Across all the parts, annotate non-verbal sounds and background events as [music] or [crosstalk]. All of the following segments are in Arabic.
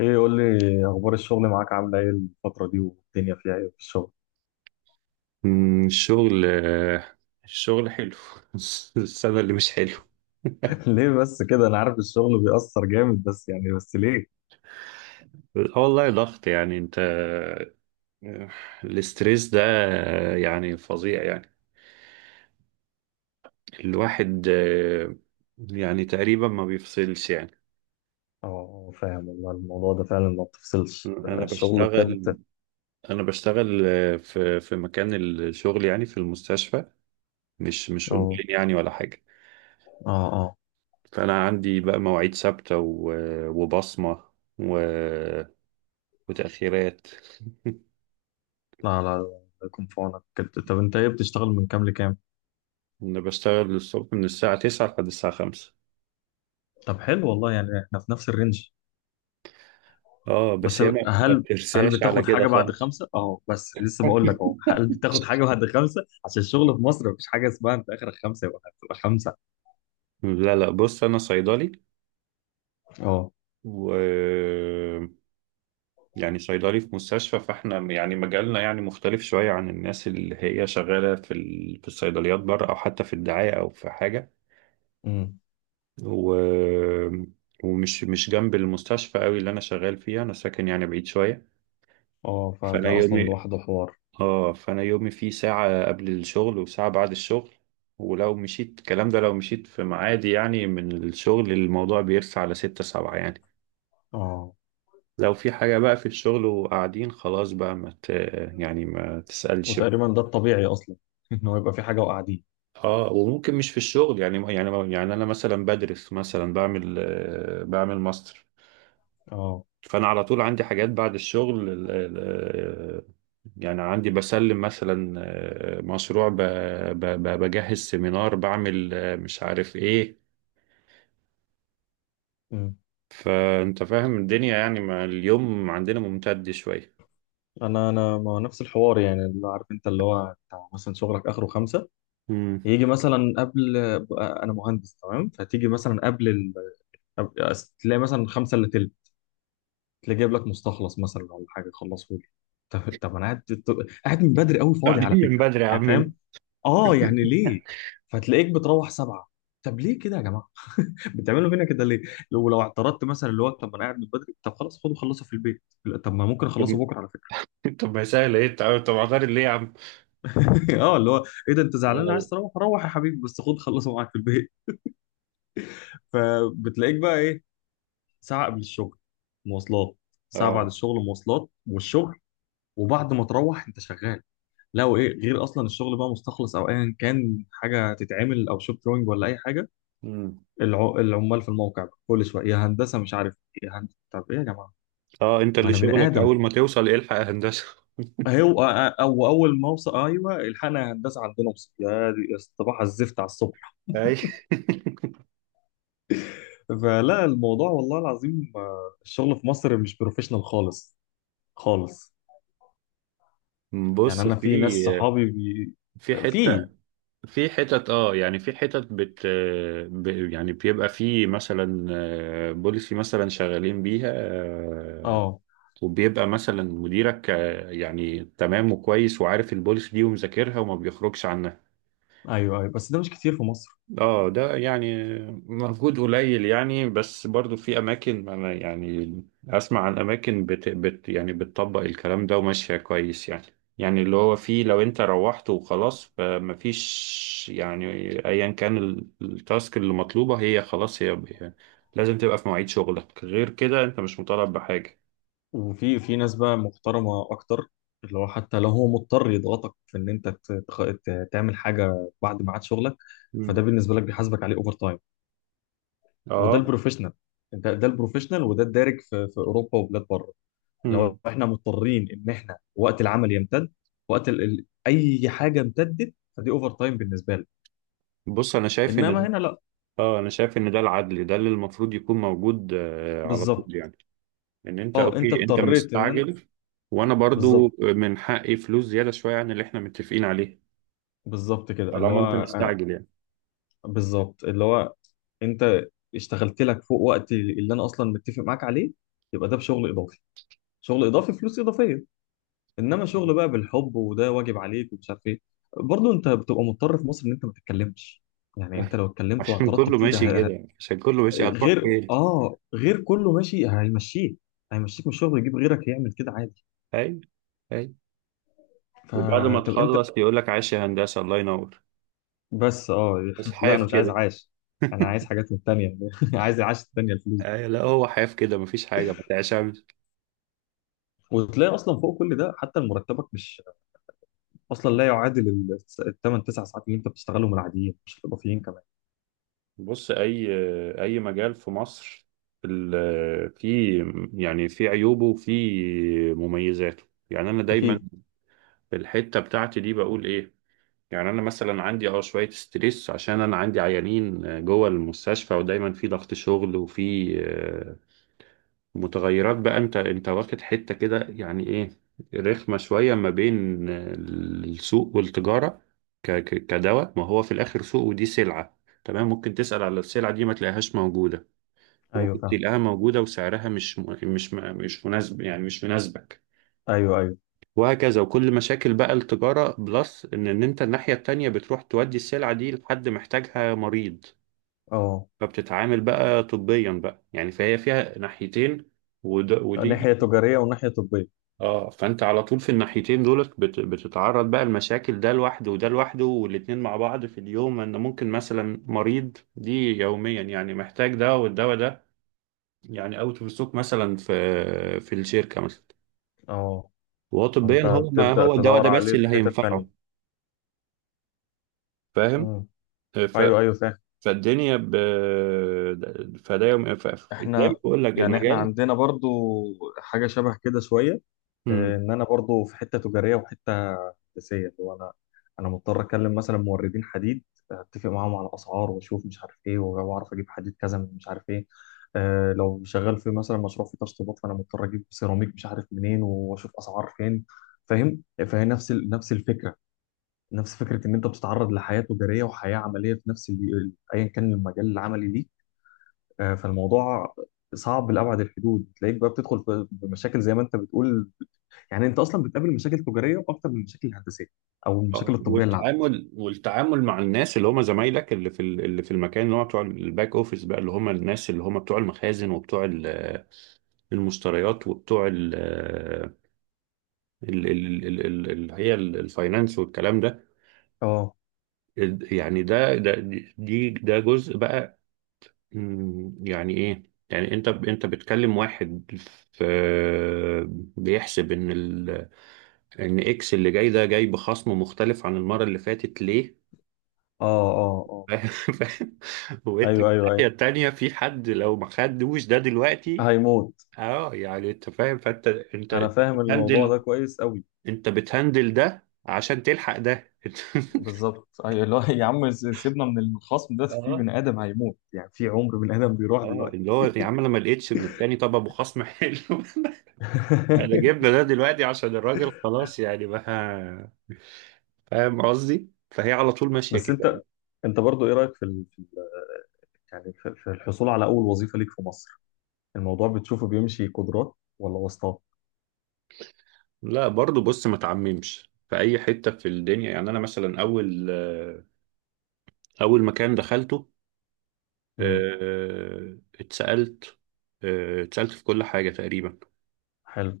ايه، قول لي اخبار الشغل معاك، عامله ايه الفتره دي؟ والدنيا فيها ايه في الشغل؟ مم، الشغل آه، الشغل حلو. [laughs] السنة اللي مش حلو. [laughs] [laughs] ليه بس كده؟ انا عارف الشغل بيأثر جامد، بس ليه؟ والله ضغط يعني انت آه، الاسترس ده يعني فظيع يعني الواحد يعني تقريبا ما بيفصلش يعني. اه، فاهم والله. الموضوع ده فعلا ما بتفصلش. انا الشغل بشتغل بجد. انا بشتغل آه، في مكان الشغل يعني في المستشفى، مش اه، اونلاين يعني ولا حاجة. اه، اه. فانا عندي بقى مواعيد ثابتة وبصمة و- وتأخيرات. [laughs] لا، لا، لا، الله يكون في عونك كده. طب انت ايه بتشتغل؟ من كام لكام؟ انا بشتغل الصبح من الساعة 9 لحد الساعة 5. طب حلو والله، يعني احنا في نفس الرينج. اه بس بس، هي ما هل هل بترساش على بتاخد كده حاجه بعد خالص. خمسه؟ اه، بس لسه بقول لك اهو. [laughs] هل بتاخد حاجه بعد خمسه؟ عشان الشغل في مصر مفيش حاجه اسمها انت اخرك خمسه يبقى هتبقى خمسه. لا، لا، بص انا صيدلي، اه، و يعني صيدلي في مستشفى، فاحنا يعني مجالنا يعني مختلف شوية عن الناس اللي هي شغالة في الصيدليات بره او حتى في الدعاية او في حاجة. و... ومش مش جنب المستشفى قوي اللي انا شغال فيها. انا ساكن يعني بعيد شوية، اه، فانا فده اصلا يومي لوحده حوار. اه فانا يومي فيه ساعة قبل الشغل وساعة بعد الشغل. ولو مشيت الكلام ده لو مشيت في ميعادي يعني من الشغل، الموضوع بيرسى على ستة سبعة يعني. اه، لو في حاجة بقى في الشغل وقاعدين خلاص بقى ما ت... يعني ما تسألش بقى. وتقريبا ده الطبيعي اصلا، [laughs] ان هو يبقى في حاجه وقاعدين. اه، وممكن مش في الشغل يعني، يعني انا مثلا بدرس، مثلا بعمل ماستر. اه، فانا على طول عندي حاجات بعد الشغل، يعني عندي بسلم مثلا مشروع، بجهز سيمينار، بعمل مش عارف ايه. أمم. فانت فاهم الدنيا يعني، ما اليوم عندنا ممتد شويه. انا ما هو نفس الحوار، يعني اللي عارف انت اللي هو بتاع مثلا شغلك اخره خمسة، امم يجي مثلا قبل. انا مهندس تمام، فتيجي مثلا قبل تلاقي مثلا خمسة الا تلت، تلاقي جايب لك مستخلص مثلا ولا حاجه خلصه لي. طب، انا قاعد من بدري قوي، فاضي على قاعدين من فكره، بدري يا يعني عم [laughs] انت. فاهم؟ اه، يعني ليه فتلاقيك بتروح سبعة؟ طب ليه كده يا جماعه؟ بتعملوا فينا كده ليه؟ لو اعترضت مثلا اللي هو: طب ما انا قاعد من بدري، طب خلاص خدوا خلصوا في البيت. لا، طب ما ممكن اخلصه طب بكره على فكره. طب ما سهل ايه. طب عطارد ليه يا عم. [laughs] اه، اللي هو: ايه ده، انت زعلان؟ لا. عايز تروح روح يا حبيبي، بس خد خلصه معاك في البيت. [laughs] فبتلاقيك بقى ايه؟ ساعه قبل الشغل مواصلات، ساعه بعد اه. الشغل مواصلات، والشغل. وبعد ما تروح انت شغال. لا، وايه غير؟ اصلا الشغل بقى مستخلص او ايا كان حاجه تتعمل، او شوب دروينج ولا اي حاجه. امم العمال في الموقع بقى كل شويه: يا هندسه مش عارف إيه، يا هندسه طب ايه يا جماعه؟ اه، انت ما اللي انا بني شغلك ادم. اول ما توصل إيه الحق يا هندسه. هو او اول ما اوصل: ايوه الحقنا هندسه، عندنا وصل يا دي. صباح الزفت على الصبح. اي. [laughs] فلا، الموضوع والله العظيم الشغل في مصر مش بروفيشنال خالص، خالص. يعني بص، انا في في ناس صحابي بي... في حته، في. في حتت، يعني في حتت، ب- يعني بيبقى في مثلا بوليسي مثلا شغالين بيها اه، وبيبقى مثلا مديرك يعني تمام وكويس وعارف البوليسي دي ومذاكرها وما بيخرجش عنها. ايوه، ايوه، بس ده مش كتير في مصر. اه، ده يعني مجهود قليل يعني، بس برضو في اماكن، انا يعني اسمع عن اماكن بت بت يعني بتطبق الكلام ده وماشيه كويس يعني. يعني اللي هو فيه، لو انت روحت وخلاص فمفيش يعني. ايا كان التاسك اللي مطلوبه، هي خلاص، هي لازم تبقى في مواعيد شغلك. غير كده انت مش مطالب بحاجه. وفي ناس بقى محترمه اكتر، اللي هو حتى لو هو مضطر يضغطك في ان انت تعمل حاجه بعد ميعاد شغلك، فده مم. بالنسبه لك بيحاسبك عليه اوفر تايم. وده اه. البروفيشنال، ده البروفيشنال، وده الدارج في اوروبا وبلاد بره. مم. لو احنا مضطرين ان احنا وقت العمل يمتد، اي حاجه امتدت فدي اوفر تايم بالنسبه لك. بص، انا شايف ان انما هنا لا. ده العدل، ده اللي المفروض يكون موجود على بالظبط. طول يعني، ان انت اه، انت اوكي، انت اضطريت ان انا. مستعجل، وانا برضو بالظبط. من حقي فلوس زيادة شوية عن اللي احنا متفقين عليه، بالظبط كده اللي طالما انت هو مستعجل يعني. بالظبط، اللي هو انت اشتغلت لك فوق وقت اللي انا اصلا متفق معاك عليه. يبقى ده بشغل اضافي، شغل اضافي، فلوس اضافيه. انما شغل بقى بالحب وده واجب عليك ومش عارف ايه. برضه انت بتبقى مضطر في مصر ان انت ما تتكلمش. يعني انت لو [laughs] اتكلمت عشان واعترضت كله كتير، ماشي كده يعني. عشان كله ماشي هتروح غير فين؟ اه غير كله ماشي، هيمشيك من الشغل ويجيب غيرك يعمل كده عادي. اي، اي. وبعد ما فطب انت. تخلص يقول لك عايش يا هندسة، الله ينور، بس، اه. بس [laughs] لا، انا حايف مش عايز كده. عاش، انا عايز حاجات من التانية. [laughs] عايز العاش التانية، الفلوس دي. أي، لا، هو حايف كده، مفيش حاجة ما تعشمش. وتلاقي اصلا فوق كل ده حتى مرتبك مش، اصلا لا يعادل الثمان تسع ساعات اللي انت بتشتغلهم العاديين، مش الاضافيين كمان. بص، أي مجال في مصر في يعني في عيوبه وفي مميزاته. يعني أنا دايما اكيد. في الحتة بتاعتي دي بقول إيه؟ يعني انا مثلا عندي شويه ستريس، عشان انا عندي عيانين جوه المستشفى، ودايما في ضغط شغل وفي متغيرات. بقى انت واخد حته كده يعني ايه، رخمه شويه ما بين السوق والتجاره. كدواء ما هو في الاخر سوق، ودي سلعه، تمام، ممكن تسال على السلعه دي ما تلاقيهاش موجوده، ايوه، وممكن فاهم. تلاقيها موجوده وسعرها مش مناسب يعني مش مناسبك، ايوه، ايوه، وهكذا. وكل مشاكل بقى التجارة، بلس إن أنت الناحية التانية بتروح تودي السلعة دي لحد محتاجها مريض، اه. فبتتعامل بقى طبيا بقى يعني، فهي فيها ناحيتين. ناحية ودي، تجارية وناحية طبية. اه، فأنت على طول في الناحيتين دولت بتتعرض بقى المشاكل، ده لوحده وده لوحده والاتنين مع بعض في اليوم، إن ممكن مثلا مريض دي يوميا يعني محتاج ده، والدواء ده يعني أوت أوف ستوك مثلا، في الشركة مثلا، اه، وهو طبيا، فانت هو ما بتبدأ هو الدواء تدور ده بس عليه في اللي حتة تانية. هينفعه. فاهم؟ امم، ف... ايوه، ايوه، فاهم. فالدنيا فده يوم، زي ما احنا بقول لك احنا المجال. عندنا برضو حاجة شبه كده شوية. اه، مم. ان انا برضو في حتة تجارية وحتة هندسية، اللي هو انا مضطر اكلم مثلا موردين حديد، اتفق معاهم على اسعار واشوف مش عارف ايه، واعرف اجيب حديد كذا من مش عارف ايه. اه، لو شغال في مثلا مشروع فيه تشطيبات فانا مضطر اجيب سيراميك مش عارف منين واشوف اسعار فين. فاهم؟ فهي نفس الفكرة، نفس فكرة ان انت بتتعرض لحياة تجارية وحياة عملية في ايا كان المجال العملي ليك. فالموضوع صعب لأبعد الحدود. تلاقيك بقى بتدخل بمشاكل زي ما انت بتقول. يعني انت اصلا بتقابل مشاكل تجاريه اكتر من المشاكل الهندسيه او المشاكل اه، الطبيه اللي عندك. والتعامل مع الناس اللي هم زمايلك، اللي في المكان، اللي هم بتوع الباك اوفيس بقى، اللي هم الناس اللي هم بتوع المخازن وبتوع المشتريات وبتوع الفاينانس والكلام ده. اه، يعني ده جزء بقى. يعني ايه، يعني انت بتكلم واحد في بيحسب ان ال ان اكس اللي جاي ده جاي بخصم مختلف عن المرة اللي فاتت ليه. اه، اه، [laughs] اه. فاهم؟ وانت في ايوه، ايوه، الناحية ايوه، التانية في حد لو ما خدوش ده دلوقتي، هيموت. اه، يعني انت فاهم، فانت انت انا انت فاهم الموضوع ده بتهندل كويس قوي. انت بتهندل ده عشان تلحق ده. بالظبط، ايوه، اللي هو [laughs] يا عم سيبنا من الخصم ده، [laughs] في اه، بني ادم هيموت، يعني في عمر بني ادم بيروح اه، دلوقتي. اللي هو يا عم انا ما لقيتش من التاني طب ابو خصم حلو. [laughs] انا [laughs] جبنا ده دلوقتي عشان الراجل خلاص يعني بقى. فاهم قصدي؟ فهي على طول ماشية بس كده. انت برضو ايه رايك في ال... في ال... يعني في الحصول على اول وظيفه ليك في مصر؟ الموضوع بتشوفه بيمشي قدرات ولا واسطات؟ لا، برضو بص، ما تعممش في اي حته في الدنيا. يعني انا مثلا اول مكان دخلته، امم، آه، اتسالت اتسالت في كل حاجه تقريبا، حلو.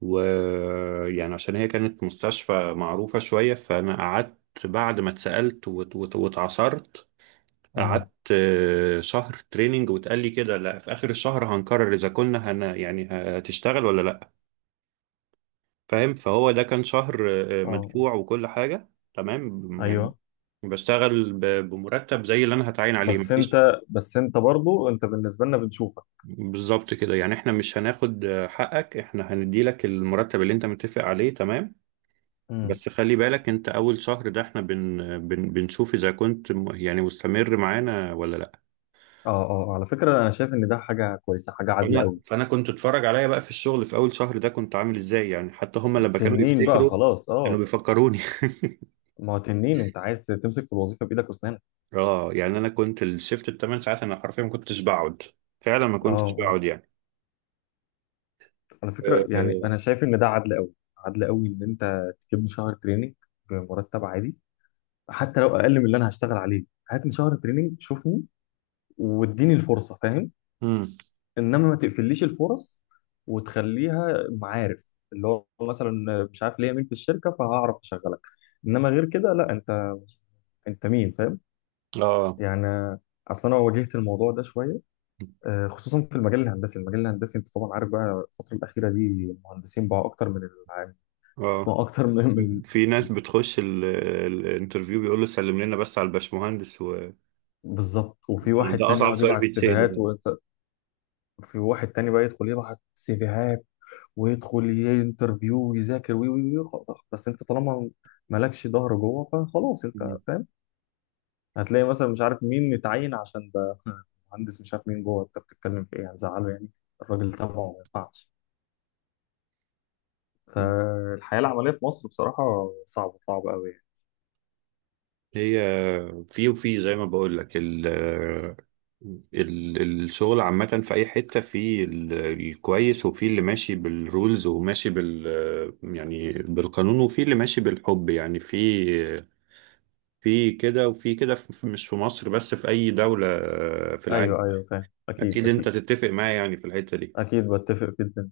ويعني عشان هي كانت مستشفى معروفه شويه، فانا قعدت بعد ما اتسالت واتعصرت، قعدت امم، شهر تريننج، واتقال لي كده، لا، في اخر الشهر هنقرر اذا كنا يعني هتشتغل ولا لا. فاهم؟ فهو ده كان شهر اه، آه. مدفوع وكل حاجه تمام يعني، ايوه، بشتغل بمرتب زي اللي انا هتعين عليه، بس مفيش انت بس انت برضو بالنسبه لنا بنشوفك. بالظبط كده يعني، احنا مش هناخد حقك، احنا هندي لك المرتب اللي انت متفق عليه، تمام، امم، بس خلي بالك انت اول شهر ده احنا بن بن بنشوف اذا كنت يعني مستمر معانا ولا لا. اه، اه، على فكره انا شايف ان ده حاجه كويسه، حاجه عادله فانا قوي. فانا كنت اتفرج عليا بقى في الشغل في اول شهر ده كنت عامل ازاي يعني، حتى هم لما كانوا تنين بقى يفتكروا خلاص، كانوا اه. بيفكروني. [laughs] ما هو تنين، انت عايز تمسك في الوظيفه بايدك واسنانك. اه، يعني انا كنت الشيفت الـ 8 ساعات انا حرفيا ما كنتش بقعد، فعلا ما اه، كنتش اه، بقعد يعني. على آه، فكره، يعني آه، انا شايف ان ده عدل قوي، عدل قوي، ان انت تجيبني شهر تريننج بمرتب عادي، حتى لو اقل من اللي انا هشتغل عليه. هاتني شهر تريننج، شوفني، واديني الفرصه، فاهم؟ امم انما ما تقفليش الفرص وتخليها معارف، اللي هو مثلا مش عارف ليا مين في الشركه فهعرف اشغلك. انما غير كده لا، انت مين؟ فاهم اه يعني؟ اصلا انا واجهت الموضوع ده شويه، خصوصا في المجال الهندسي انت طبعا عارف بقى الفتره الاخيره دي المهندسين بقى اكتر من العام اه بقى. [laughs] اكتر من في ناس بتخش الانترفيو، بيقول له سلم لنا بس على الباشمهندس بالظبط. وفي وخلاص، واحد ده تاني اصعب يقعد سؤال يبعت بيتساله سيفيهات، يعني. وفي واحد تاني بقى يدخل يبعت سيفيهات ويدخل ينترفيو ويذاكر وي وي وي خلاص. بس انت طالما مالكش ظهر جوه فخلاص انت، فاهم؟ هتلاقي مثلا مش عارف مين متعين عشان ده [laughs] مهندس مش عارف مين جوه، انت بتتكلم في ايه؟ هتزعله يعني، الراجل تبعه ما ينفعش. مم. فالحياه العمليه في مصر بصراحه صعبه، صعبه قوي يعني. هي في وفي زي ما بقول لك الشغل عامة في أي حتة، في الكويس، وفي اللي ماشي بالرولز وماشي يعني بالقانون، وفي اللي ماشي بالحب يعني، في كده وفي كده، مش في مصر بس، في أي دولة في العالم. ايوه، ايوه، فاهم. اكيد، أكيد أنت اكيد. تتفق معايا يعني في الحتة دي. اكيد بتفق جدا.